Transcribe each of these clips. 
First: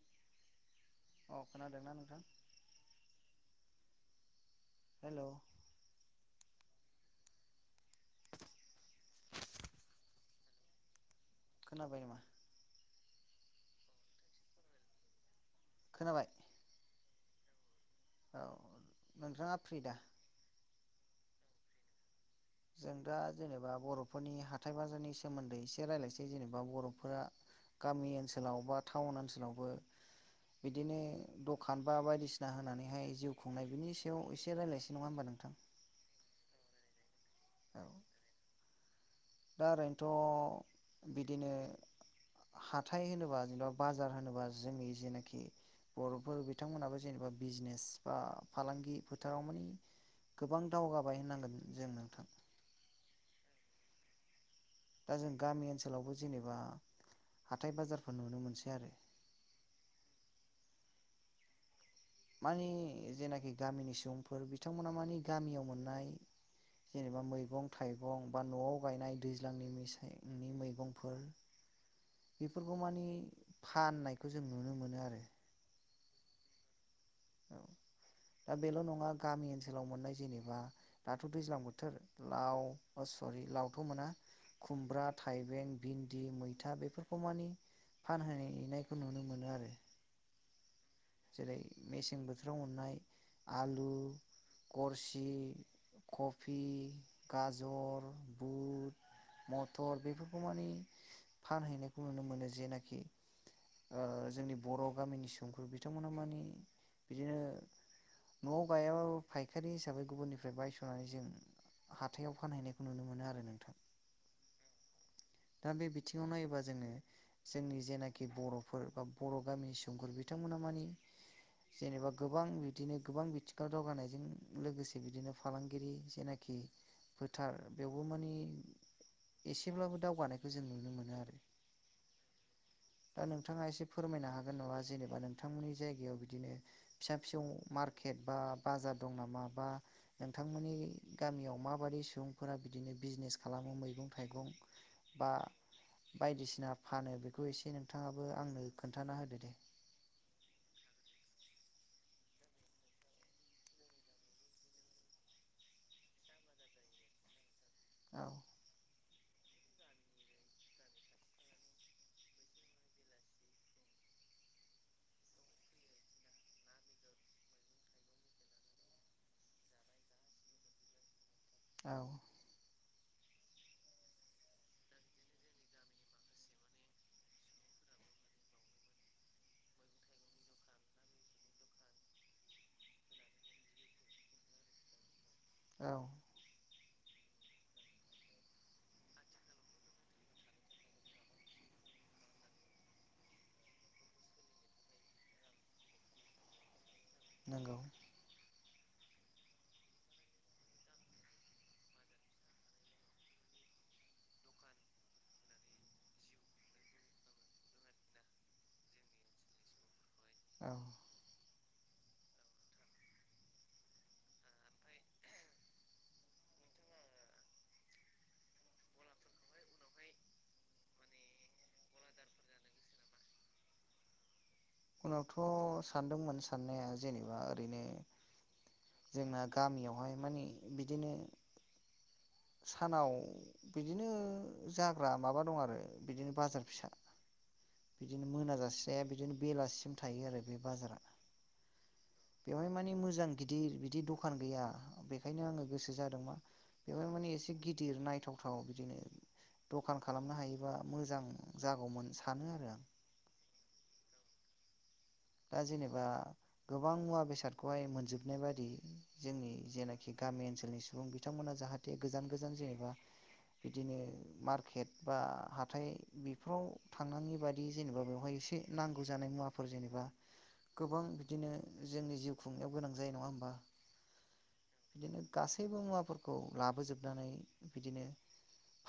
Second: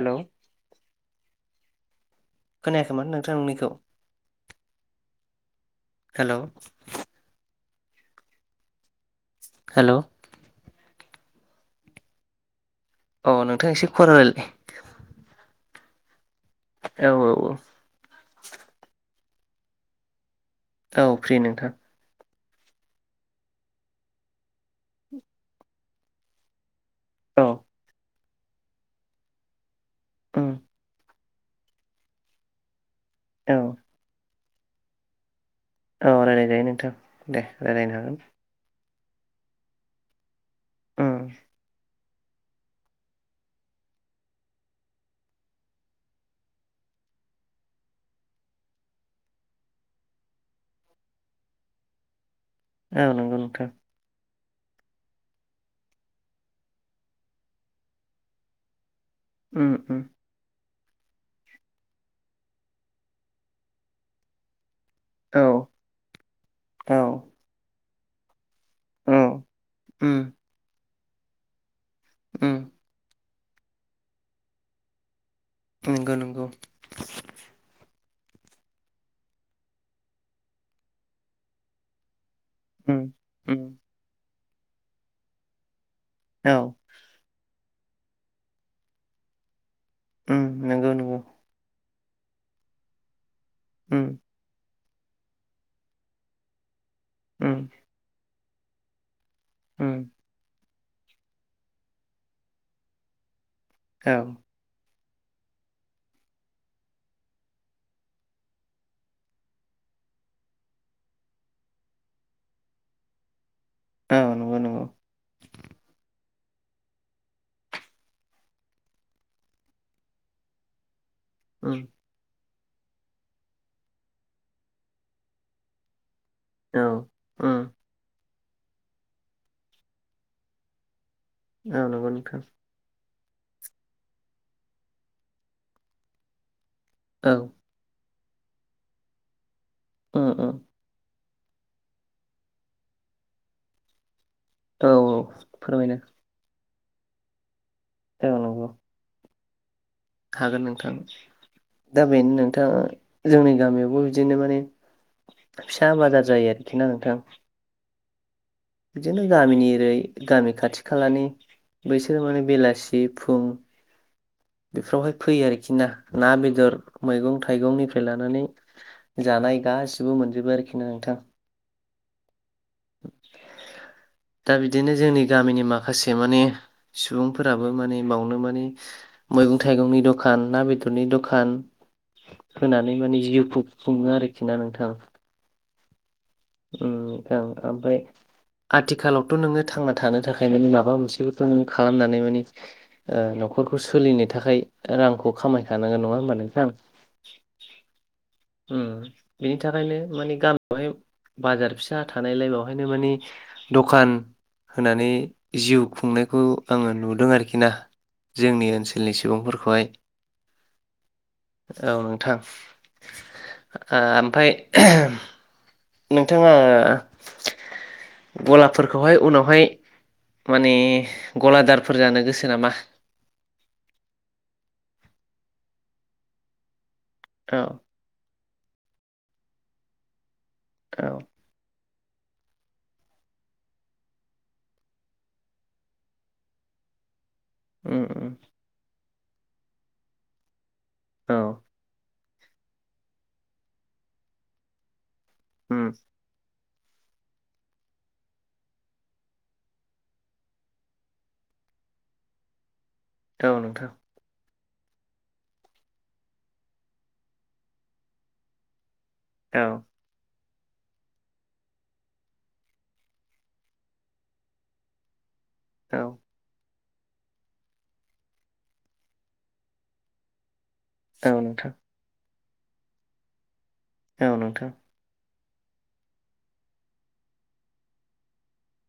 Hello अ खोनादोंना नोंथां खोनायाखैमोन नोंथां नोंनिखौ हेलौ हेलौ [inaudible] हेलौ खोनाबायना औ नोंथां एसे खरा रायलाय खोनाबाय औ औ औ नोंथाङा फ्रि दा औ फ्रि नोंथां जों दा जेनेबा बर'फोरनि हाथाय बाजारनि सोमोन्दै एसे रायज्लायनोसै जेनेबा बर' फोरा औ गामि ओनसोलाव बा टाउन ओनसोलावबो उम बिदिनो दखान बा बायदिसिना होनानैहाय जिउ औ खुंनाय बिनि सायाव एसे रायज्लायसै नङा होमबा नोंथां औ रायलायजायो नोंथां दे औ रायलायनो हागोन दा ओरैनोथ' उम बिदिनो हाथाय होनोबा जेनेबा बाजार होनोबा जोंनि जेनाखि बर'फोर बिथांमोनाबो जेनेबा बिजनेस बा फालांगि फोथाराव माने गोबां दावगाबाय होननांगोन जों नोंथां औ नंगौ नोंथां दा जों गामि ओनसोलावबो जेनेबा हाथाय बाजारफोर नुनो मोनसै आरो ओ ओ मानि जेनाखि गामिनि सुबुंफोर बिथांमोना मानि औ गामियाव मोननाय औ जेनेबा मैगं-थाइगं बा न'आव औ गायनाय दैज्लांनि उम मेसेंनि मैगंफोर उम बेफोरखौ मानि फाननायखौ जों नुनो मोनो आरो नंगौ नंगौ औ दा बेल' नङा गामि ओनसोलाव मोननाय जेनेबा दाथ' दैज्लां बोथोर लाव उम अ सरि उम लावथ' मोना खुमब्रा थाइबें भिनदि, औ मैथा बेफोरखौ मानि फानहैनायखौ नुनो मोनो आरो उम नंगौ नंगौ जेरै मेसें बोथोराव मोननाय आलु उम गरसि, कफि, उम गाजर, बुद उम मटर बेफोरखौ मानि फानहैनायखौ नुनो मोनो जेनाखि ओ औ जोंनि बर' गामिनि सुबुंफोर बिथांमोना मानि बिदिनो न'आव गायाब्लाो फायखारि हिसाबै गुबुननिफ्राय बायस'नानै जों हाथायाव फानहैनायखौ नुनो मोनो आरो नोंथां औ नंगौ नंगौ दा बे बिथिङाव नायोबा जोङो जोंनि जेनाखि बर'फोर बा बर' गामिनि सुबुंफोर बिथांमोना मानि उम जेनेबा गोबां बिदिनो गोबां बिथिङाव दावगानायजों लोगोसे बिदिनो फालांगिरि जेनाखि औ खि उम फोथार बेवबो माने एसेब्लाबो दावगानायखौ जों नुनो मोनो आरो आ नांगौ नोंथां दा नोंथाङा एसे फोरमायनो हागोन नङा जेनेबा नोंथांमोननि जायगायाव बिदिनो फिसा औ फिसौ मार्केट बा बाजार दं नामा बा उम उम नोंथांमोननि गामियाव माबादि सुबुंफोरा बिदिनो बिजनेस खालामो मैगं- थाइगं औ बा फोरमायनो बायदिसिना फानो बेखौ एसे नों नोंथाङाबो औ आंनो नंगौ खोनथाना होदो दे हागोन नोंथां दा बेनो नोंथाङा जोंनि गामियावबो बिदिनो माने फिसा बाजार जायो आरोखि ना नोंथां औ बिदिनो गामिनि ओरै गामि खाथि-खालानि बैसोरो माने बेलासि फुं बेफोरावहाय फैयो आरोखि ना ना बेदर मैगं थाइगंनिफ्राय लानानै जानाय गासिबो मोनजोबो आरोखि ना नोंथां औ दा बिदिनो जोंनि गामिनि माखासे माने सुबुंफोराबो माने बावनो माने मैगं-थाइगंनि द'खान ना बेदरनि द'खान होनानै माने जिउखौ खुङो आरोखि ना नोंथां औ ओम ओम ओमफ्राय आथिखालावथ' नोङो थांना थानो थाखाय माबा मोनसेखौथ' नोङो खालामनानै मानि ओ नख ' खरखौ सोलिनो थाखाय रांखौ खामायखानांगोन नङा होमबा नोंथां नंगौ ओम बिनि थाखायनो मानि गामियावहाय बाजार फिसा थानायलाय बेवहायनो मानि द'खान होनानै जिउ खुंनायखौ आङो नुदों आरोखि ना जोंनि ओनसोलनि सुबुंफोरखौहाय औ औ नोंथां आ ओमफ्राय नोंथाङा ग'लाफोरखौहाय उनावहाय माने ग'लादारफोर जानो गोसो नामा? उनावथ' सानदोंमोन साननाया जेनेबा औ ओरैनो। जोंना गामियावहाय माने औ बिदिनो। सानाव बिदिनो जाग्रा माबा दं आरो बिदिनो बाजार फिसा उम बिदिनो उम मोनाजासे जाया बिदिनो बेलासिसिम थायो आरो बे बाजारा। औ। बेवहाय माने मोजां गिदिर बिदि दखान गैया बेखायनो आंङो उम गोसो जादों मा। बेफोर माने एसे गिदिर नायथावथाव बिदिनो। दखान खालामनो हायोबा मोजां जागौमोन सानो आरो आं। औ नोंथां। दा जेनेबा गोबां मुवा बेसादखौहाय मोनजोबनाय बादि। जोंनि औ जेनाखि गामि ओनसोल। ओनसोलनि सुबुं बिथांमोना जाहाथे गोजान गोजान जेनेबा बिदिनो मारकेट बा। हाथाय औ बिफोराव थांनांङि बादि जेनेबा बेवहाय इसे नांगौ जानाय मुवाफोर जेनेबा। गोबां औ बिदिनो नोंथां जोंनि जिउ खुंनायाव गोनां जायो नङा होमबा। औ नोंथां। बिदिनो गासैबो मुवाफोरखौ लाबोजोबनानै बिदिनो।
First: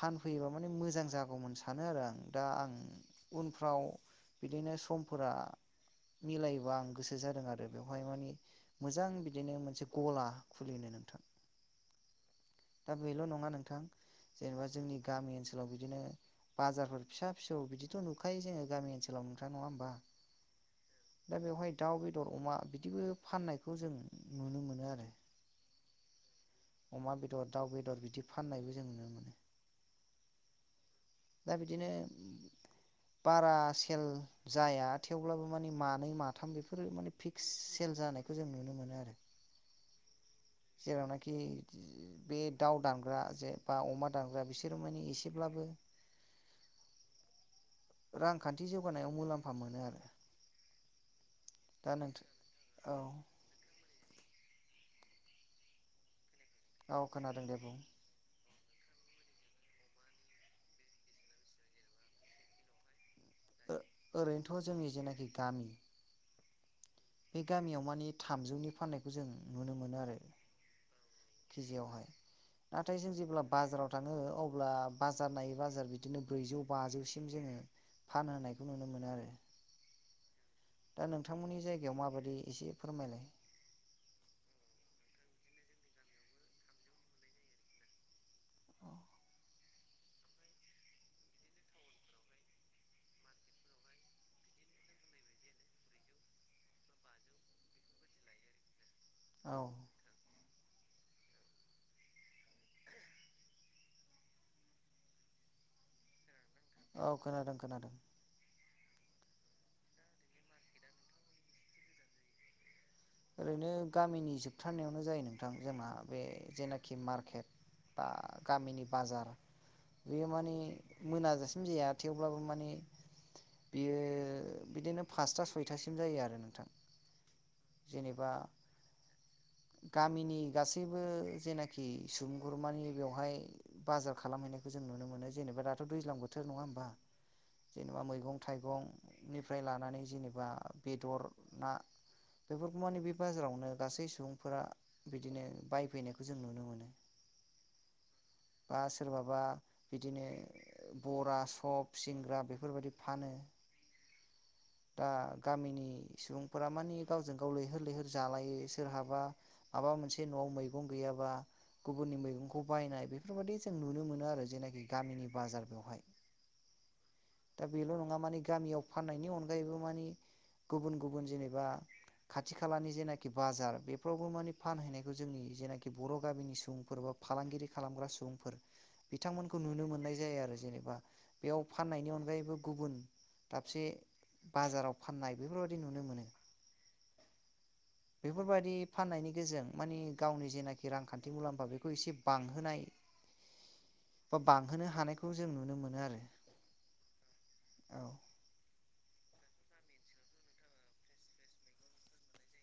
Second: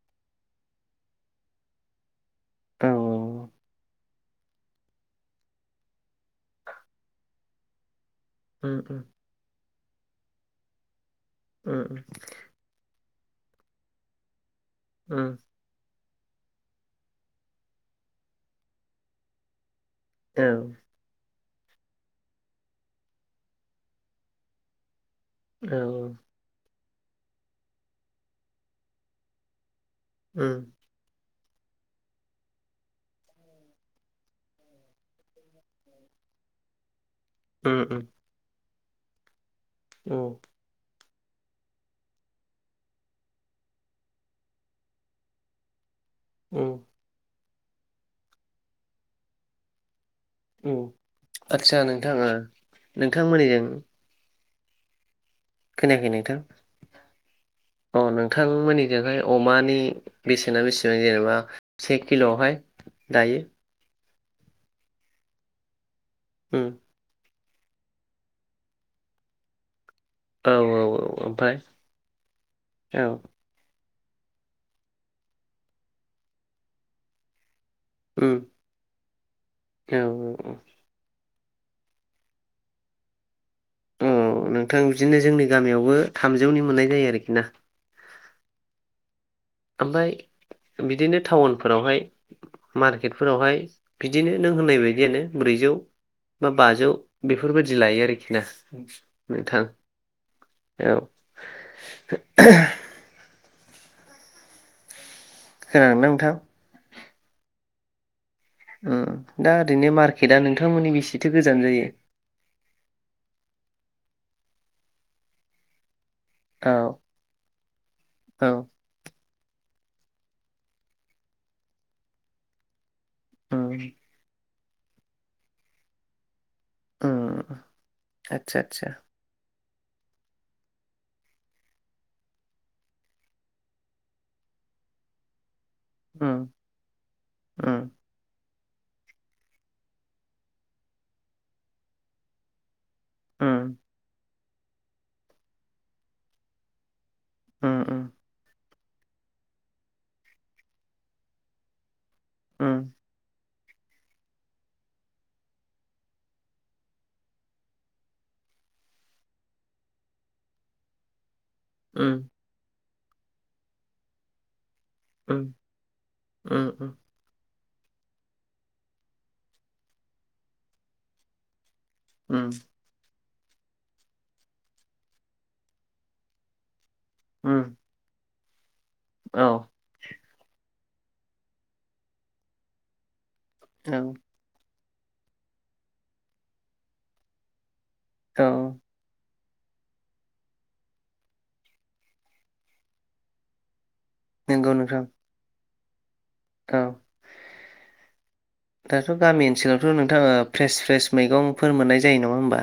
फानफैयोबा माने मोजां जागौमोन सानो आरो आं। दा आं औ औ उनफ्राव बिदिनो समफोरा। मिलायोबा आं गोसो जादों आरो बेवहाय मानि उम उम मोजां बिदिनो मोनसे। गला खुलिनो नोंथां। उम उम। दा बेल' नङा नोंथां जेनेबा जोंनि उम गामि ओनसोलाव बिदिनो। बाजारफोर फिसा फिसौ बिदिथ' नुखायो जोङो गामि ओनसोलाव नोंथां नङा होमबा। औ। दा बेवहाय दाउ बेदर अमा बिदिबो फाननायखौ जों नुनो मोनो आरो। औ। अमा बेदर दाउ बेदर बिदि फाननायबो जों नुनो मोनो। ओम। दा बिदिनो। बारा सेल जाया थेवब्लाबो माने मानै माथाम बेफोरो माने। फिक्स सेल जानायखौ जों नुनो मोनो आरो। औ। जेरावनाखि बे दाउ दानग्रा जे बा अमा दानग्रा बिसोरो माने इसेब्लाबो। औ। रांखान्थि जौगानायाव मुलाम्फा मोनो आरो। औ आदसा नोंथां ओ औ नोंथांमोननिजों। खोनायाखै नोंथां। औ खोनादों दे। बुं अ नोंथांमोननिजोंहाय अमानि बेसेना बेसेबां जेनेबा से किल'आवहाय? दायो ओरैनोथ' जोंनि जेनाखि गामि। ओम। बे गामियाव मानि थामजौनि फान्नायखौ जों नुनो मोनो आरो। औ औ औ ओमफाय केजियावहाय नाथाय औ। जों जेब्ला बाजाराव थाङो अब्ला बाजार नायै बाजार बिदिनो ब्रैजौ बाजौसिम जोङो। उम फानहोनायखौ नुनो मोनो आरो। औ औ दा औ। नोंथांमोननि जायगायाव माबायदि एसे फोरमायलाय। अ नोंथां बिदिनो जोंनि गामियावबो थामजौनि मोननाय जायो आरोखि ना। ओमफ्राय बिदिनो टाउनफोरावहाय। मार्केटफोरावहाय बिदिनो नों होननाय बायदियानो ब्रैजौ। बा बाजौ बेफोरबादि लायो आरोखि ना। औ नोंथां औ। ओ नोंथां। औ खोनादों खोनादों। दा ओरैनो मार्केटा नोंथांमोननि बेसेथो गोजान जायो ओरैनो गामिनि जोबथारनायावनो जायो नोंथां जोंना बे औ जेनाखि मार्केट बा औ गामिनि बाजार बेयो माने मोनाजासिम जाया थेवब्लाबो माने उम बियो बिदिनो फासथा सयथासिम जायो आरो नोंथां अ जेनेबा आतसा आटसा गामिनि गासैबो जेनाखि सुमगुरमानि बेवहाय बाजार खालामहैनाय जों‌ नुनो मोनो जेनबा दाथ' दैज्लां उम बोथोर नङा होमबा उम जेनेबा मैगं थाइगंनिफ्राय लानानै जेनेबा बेदर ना बे माने बे बाजारावनो उम गासै सुबुंफोरा बिदिनो बायफैनायखौ जों नुनो मोनो ओम ओम बा सोरबाबा बिदिनो बरा सब सिंग्रा बेफोरबायदि उम फानो दा गामिनि सुबुंफोरा मानि गावजों गाव लैहोर लैहोर जालायो सोरहाबा माबा मोनसे न'आव मैगं गैयाबा उम गुबुननि मैगंखौ बायनाय बेफोरबायाददि जों नुनो मोनो आरो जेनाखि गामिनि उम बाजार बेवहाय उम दा बेल' नङा मानि गामियाव फाननायनि अनगायैबो मानि गुबुन गुबुन जेनेबा उम खाथि खालानि जेनाखि बाजार बेफोरावबो मानिे फानहैनायखौ जोंनि जेनाखि बर' गामिनि सुबुं फोर बा फालांगिरि उम खालामग्रा सुबुंफोर औ बिथांमोनखौ नुनो मोननाय जायो आरो जेनेबा बेयाव फाननायनि अनगायैबो गुबुन दाबसे औ बाजाराव फाननाय बेफोरबायदि नुनो मोनो औ बेफोरबायदि फाननायनि गेजेरजों माने गावनि जेखि रांखान्थि मुलाम्फा बेखौ एसे बांहोनाय बा नंगौ बांहोनो नोंथां हानायखौ जों नुनो मोनो आरो औ औ दाथ' गामि ओनसोलावथ' नोंथाङा फ्रेस फ्रेस मैगंफोर मोननाय जायो नङा होमबा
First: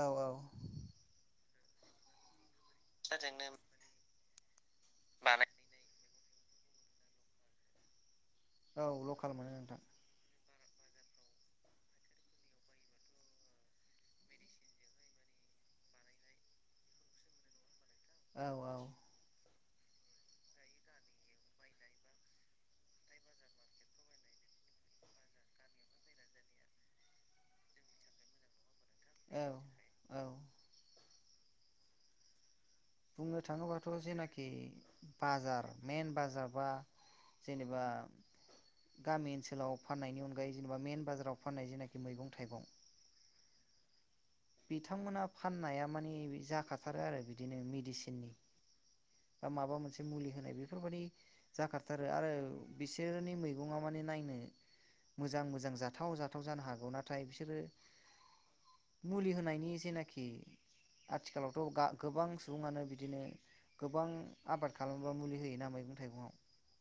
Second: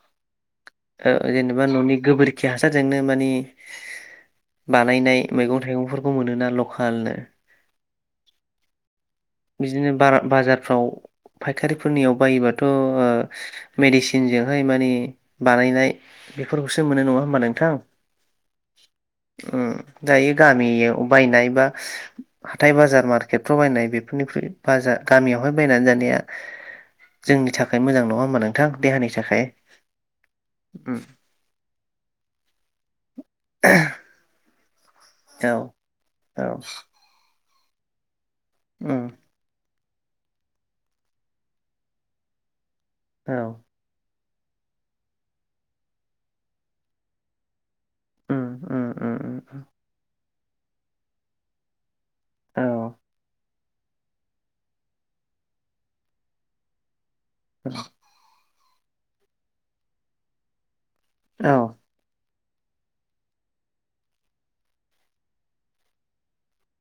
औ औ जेनेबा न'नि गोबोरखि हासारजोंनो मानि बानायनाय मैगं थाइगंफोरखौ मोनोना लकेलनो औ ल बिदिनो बाजारफ्राव फायखारिफोरनियाव बायोबाथ' मेडिसिनजोंहाय मानिे बानायनाय बेफोरखौसो मोनो नङा होमबा नोंथां औ औ दायो गामियाव बायनाय बा हाथाय बाजार मार्केटफ्राव बायनाय बे बेफोरनिख्रुय बाजार गामियावहाय बायनानै जानाया जोंनि थाखाय मोजां नङा होमब्ला नोंथां देहानि औ थाखाय औ बुंनो थाङोबाथ' जेनाखि औ बाजार मेन औ बाजार बा जेनेबा उम गामि ओनसोलाव फाननायनि अनगायै जेनेबा मेन बाजाराव फाननाय जेनाखि मैगं थाइगं औ बिथांमोना फाननाया माने जाखाथारो आरो बिदिनो मेडिसिननि उम उम उम उम बा माबा मोनसे मुलि होनाय बेफोरबायदि जाखा थारो आरो औ बिसोरनि मैगं सुबुङा माने नायनो मोजां मोजां जाथाव जाथाव जानो हागौ ना नाथाय बिसोरो मुलि होनायनि जेनाखि औ आथिखालावथ' गोबां सुबुङानो बिदिनो गोबां आबाद खालामोबा मुलि होयोना मैगं थाइगङाव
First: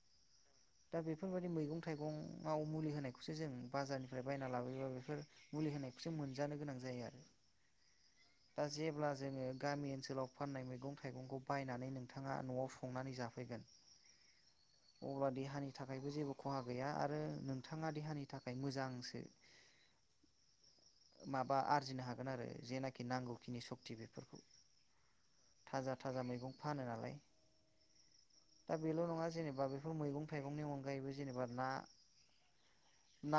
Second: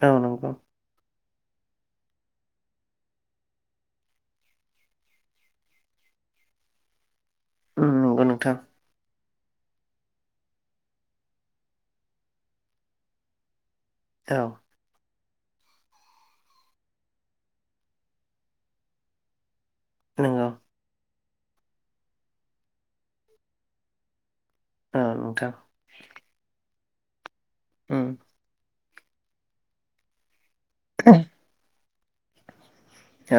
औ नंगौ दा बेफोरबायदि मैगं थाइगंआव मुलि होनायखौसो जों बाजारनिफ्राय बायना लाबोयोबा बेफोर मुलि होनायखौ जों मोनजानो गोनां जायो आरो उम नंगौ नोंथां दा जेब्ला जोङो गामि ओनसोलाव फाननाय मैगं थाइगंखौ बायनानै नोंथाङा न'आव संनानै जाफैगोन औ अब्ला देहानि थाखायबो जेबो खहा गैया आरो नोंथाङा देहानि थाखाय मोजांसो नंगौ माबा आरजिनो हागोन आरो जेनाखि नांगौखिनि सक्ति बेफोरखौ औ नोंथां थाजा थाजा मैगं फानो नालाय उम दा बेल' नङा जेनेबा बेफोर मैगं थाइगंनि अनगायैबो जेनेबा ना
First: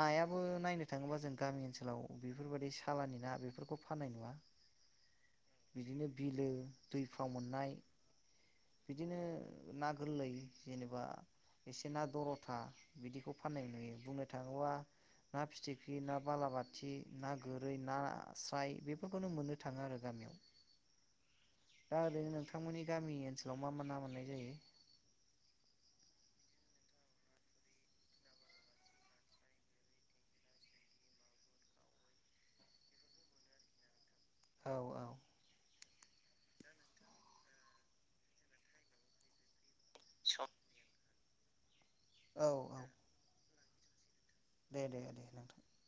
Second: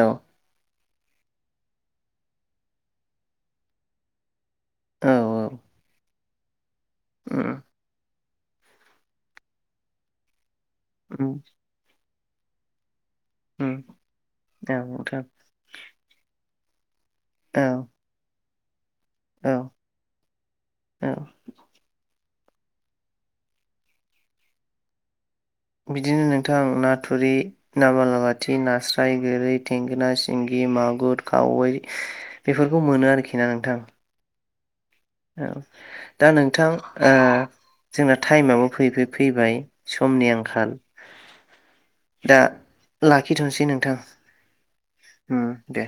औ नायनो थाङोब्ला जों गामि ओनसोलाव बेफोरबायदि सालानि ना बेफोरखौ फाननाय नुवा औ औ बिदिनो बिलो दैफ्राव उम मोननाय बिदिनो ना गोरलै जेनेबा उम बिसना दरथा बिदिखौ फाननाय उम नुयो बुंनो थाङोबा औ नोंथां ना फिथिखि ना बालाबाथि ना औ गोरै नाास्राय बे बेफोरखौनो औ मोननो थाङो आरो गामियाव औ दा ओरैनो नोंथांमोननि गामि ओनसोलाव मा मा ना मोननाय जायो? बिदिनो नोंथां ना थुरि ना बालाबाथि नास्राय गोरै थेंगोना सिंगि मागुर खावै बेफोरखौ मोनो आरोखि ना नोंथां औ औ औ दा नोंथां ओ जोंना टाइमाबो फै फै फैबाय समनि आंखाल दा औ औ लाखिथ'सै नोंथां दे दे दे नोंथां दे।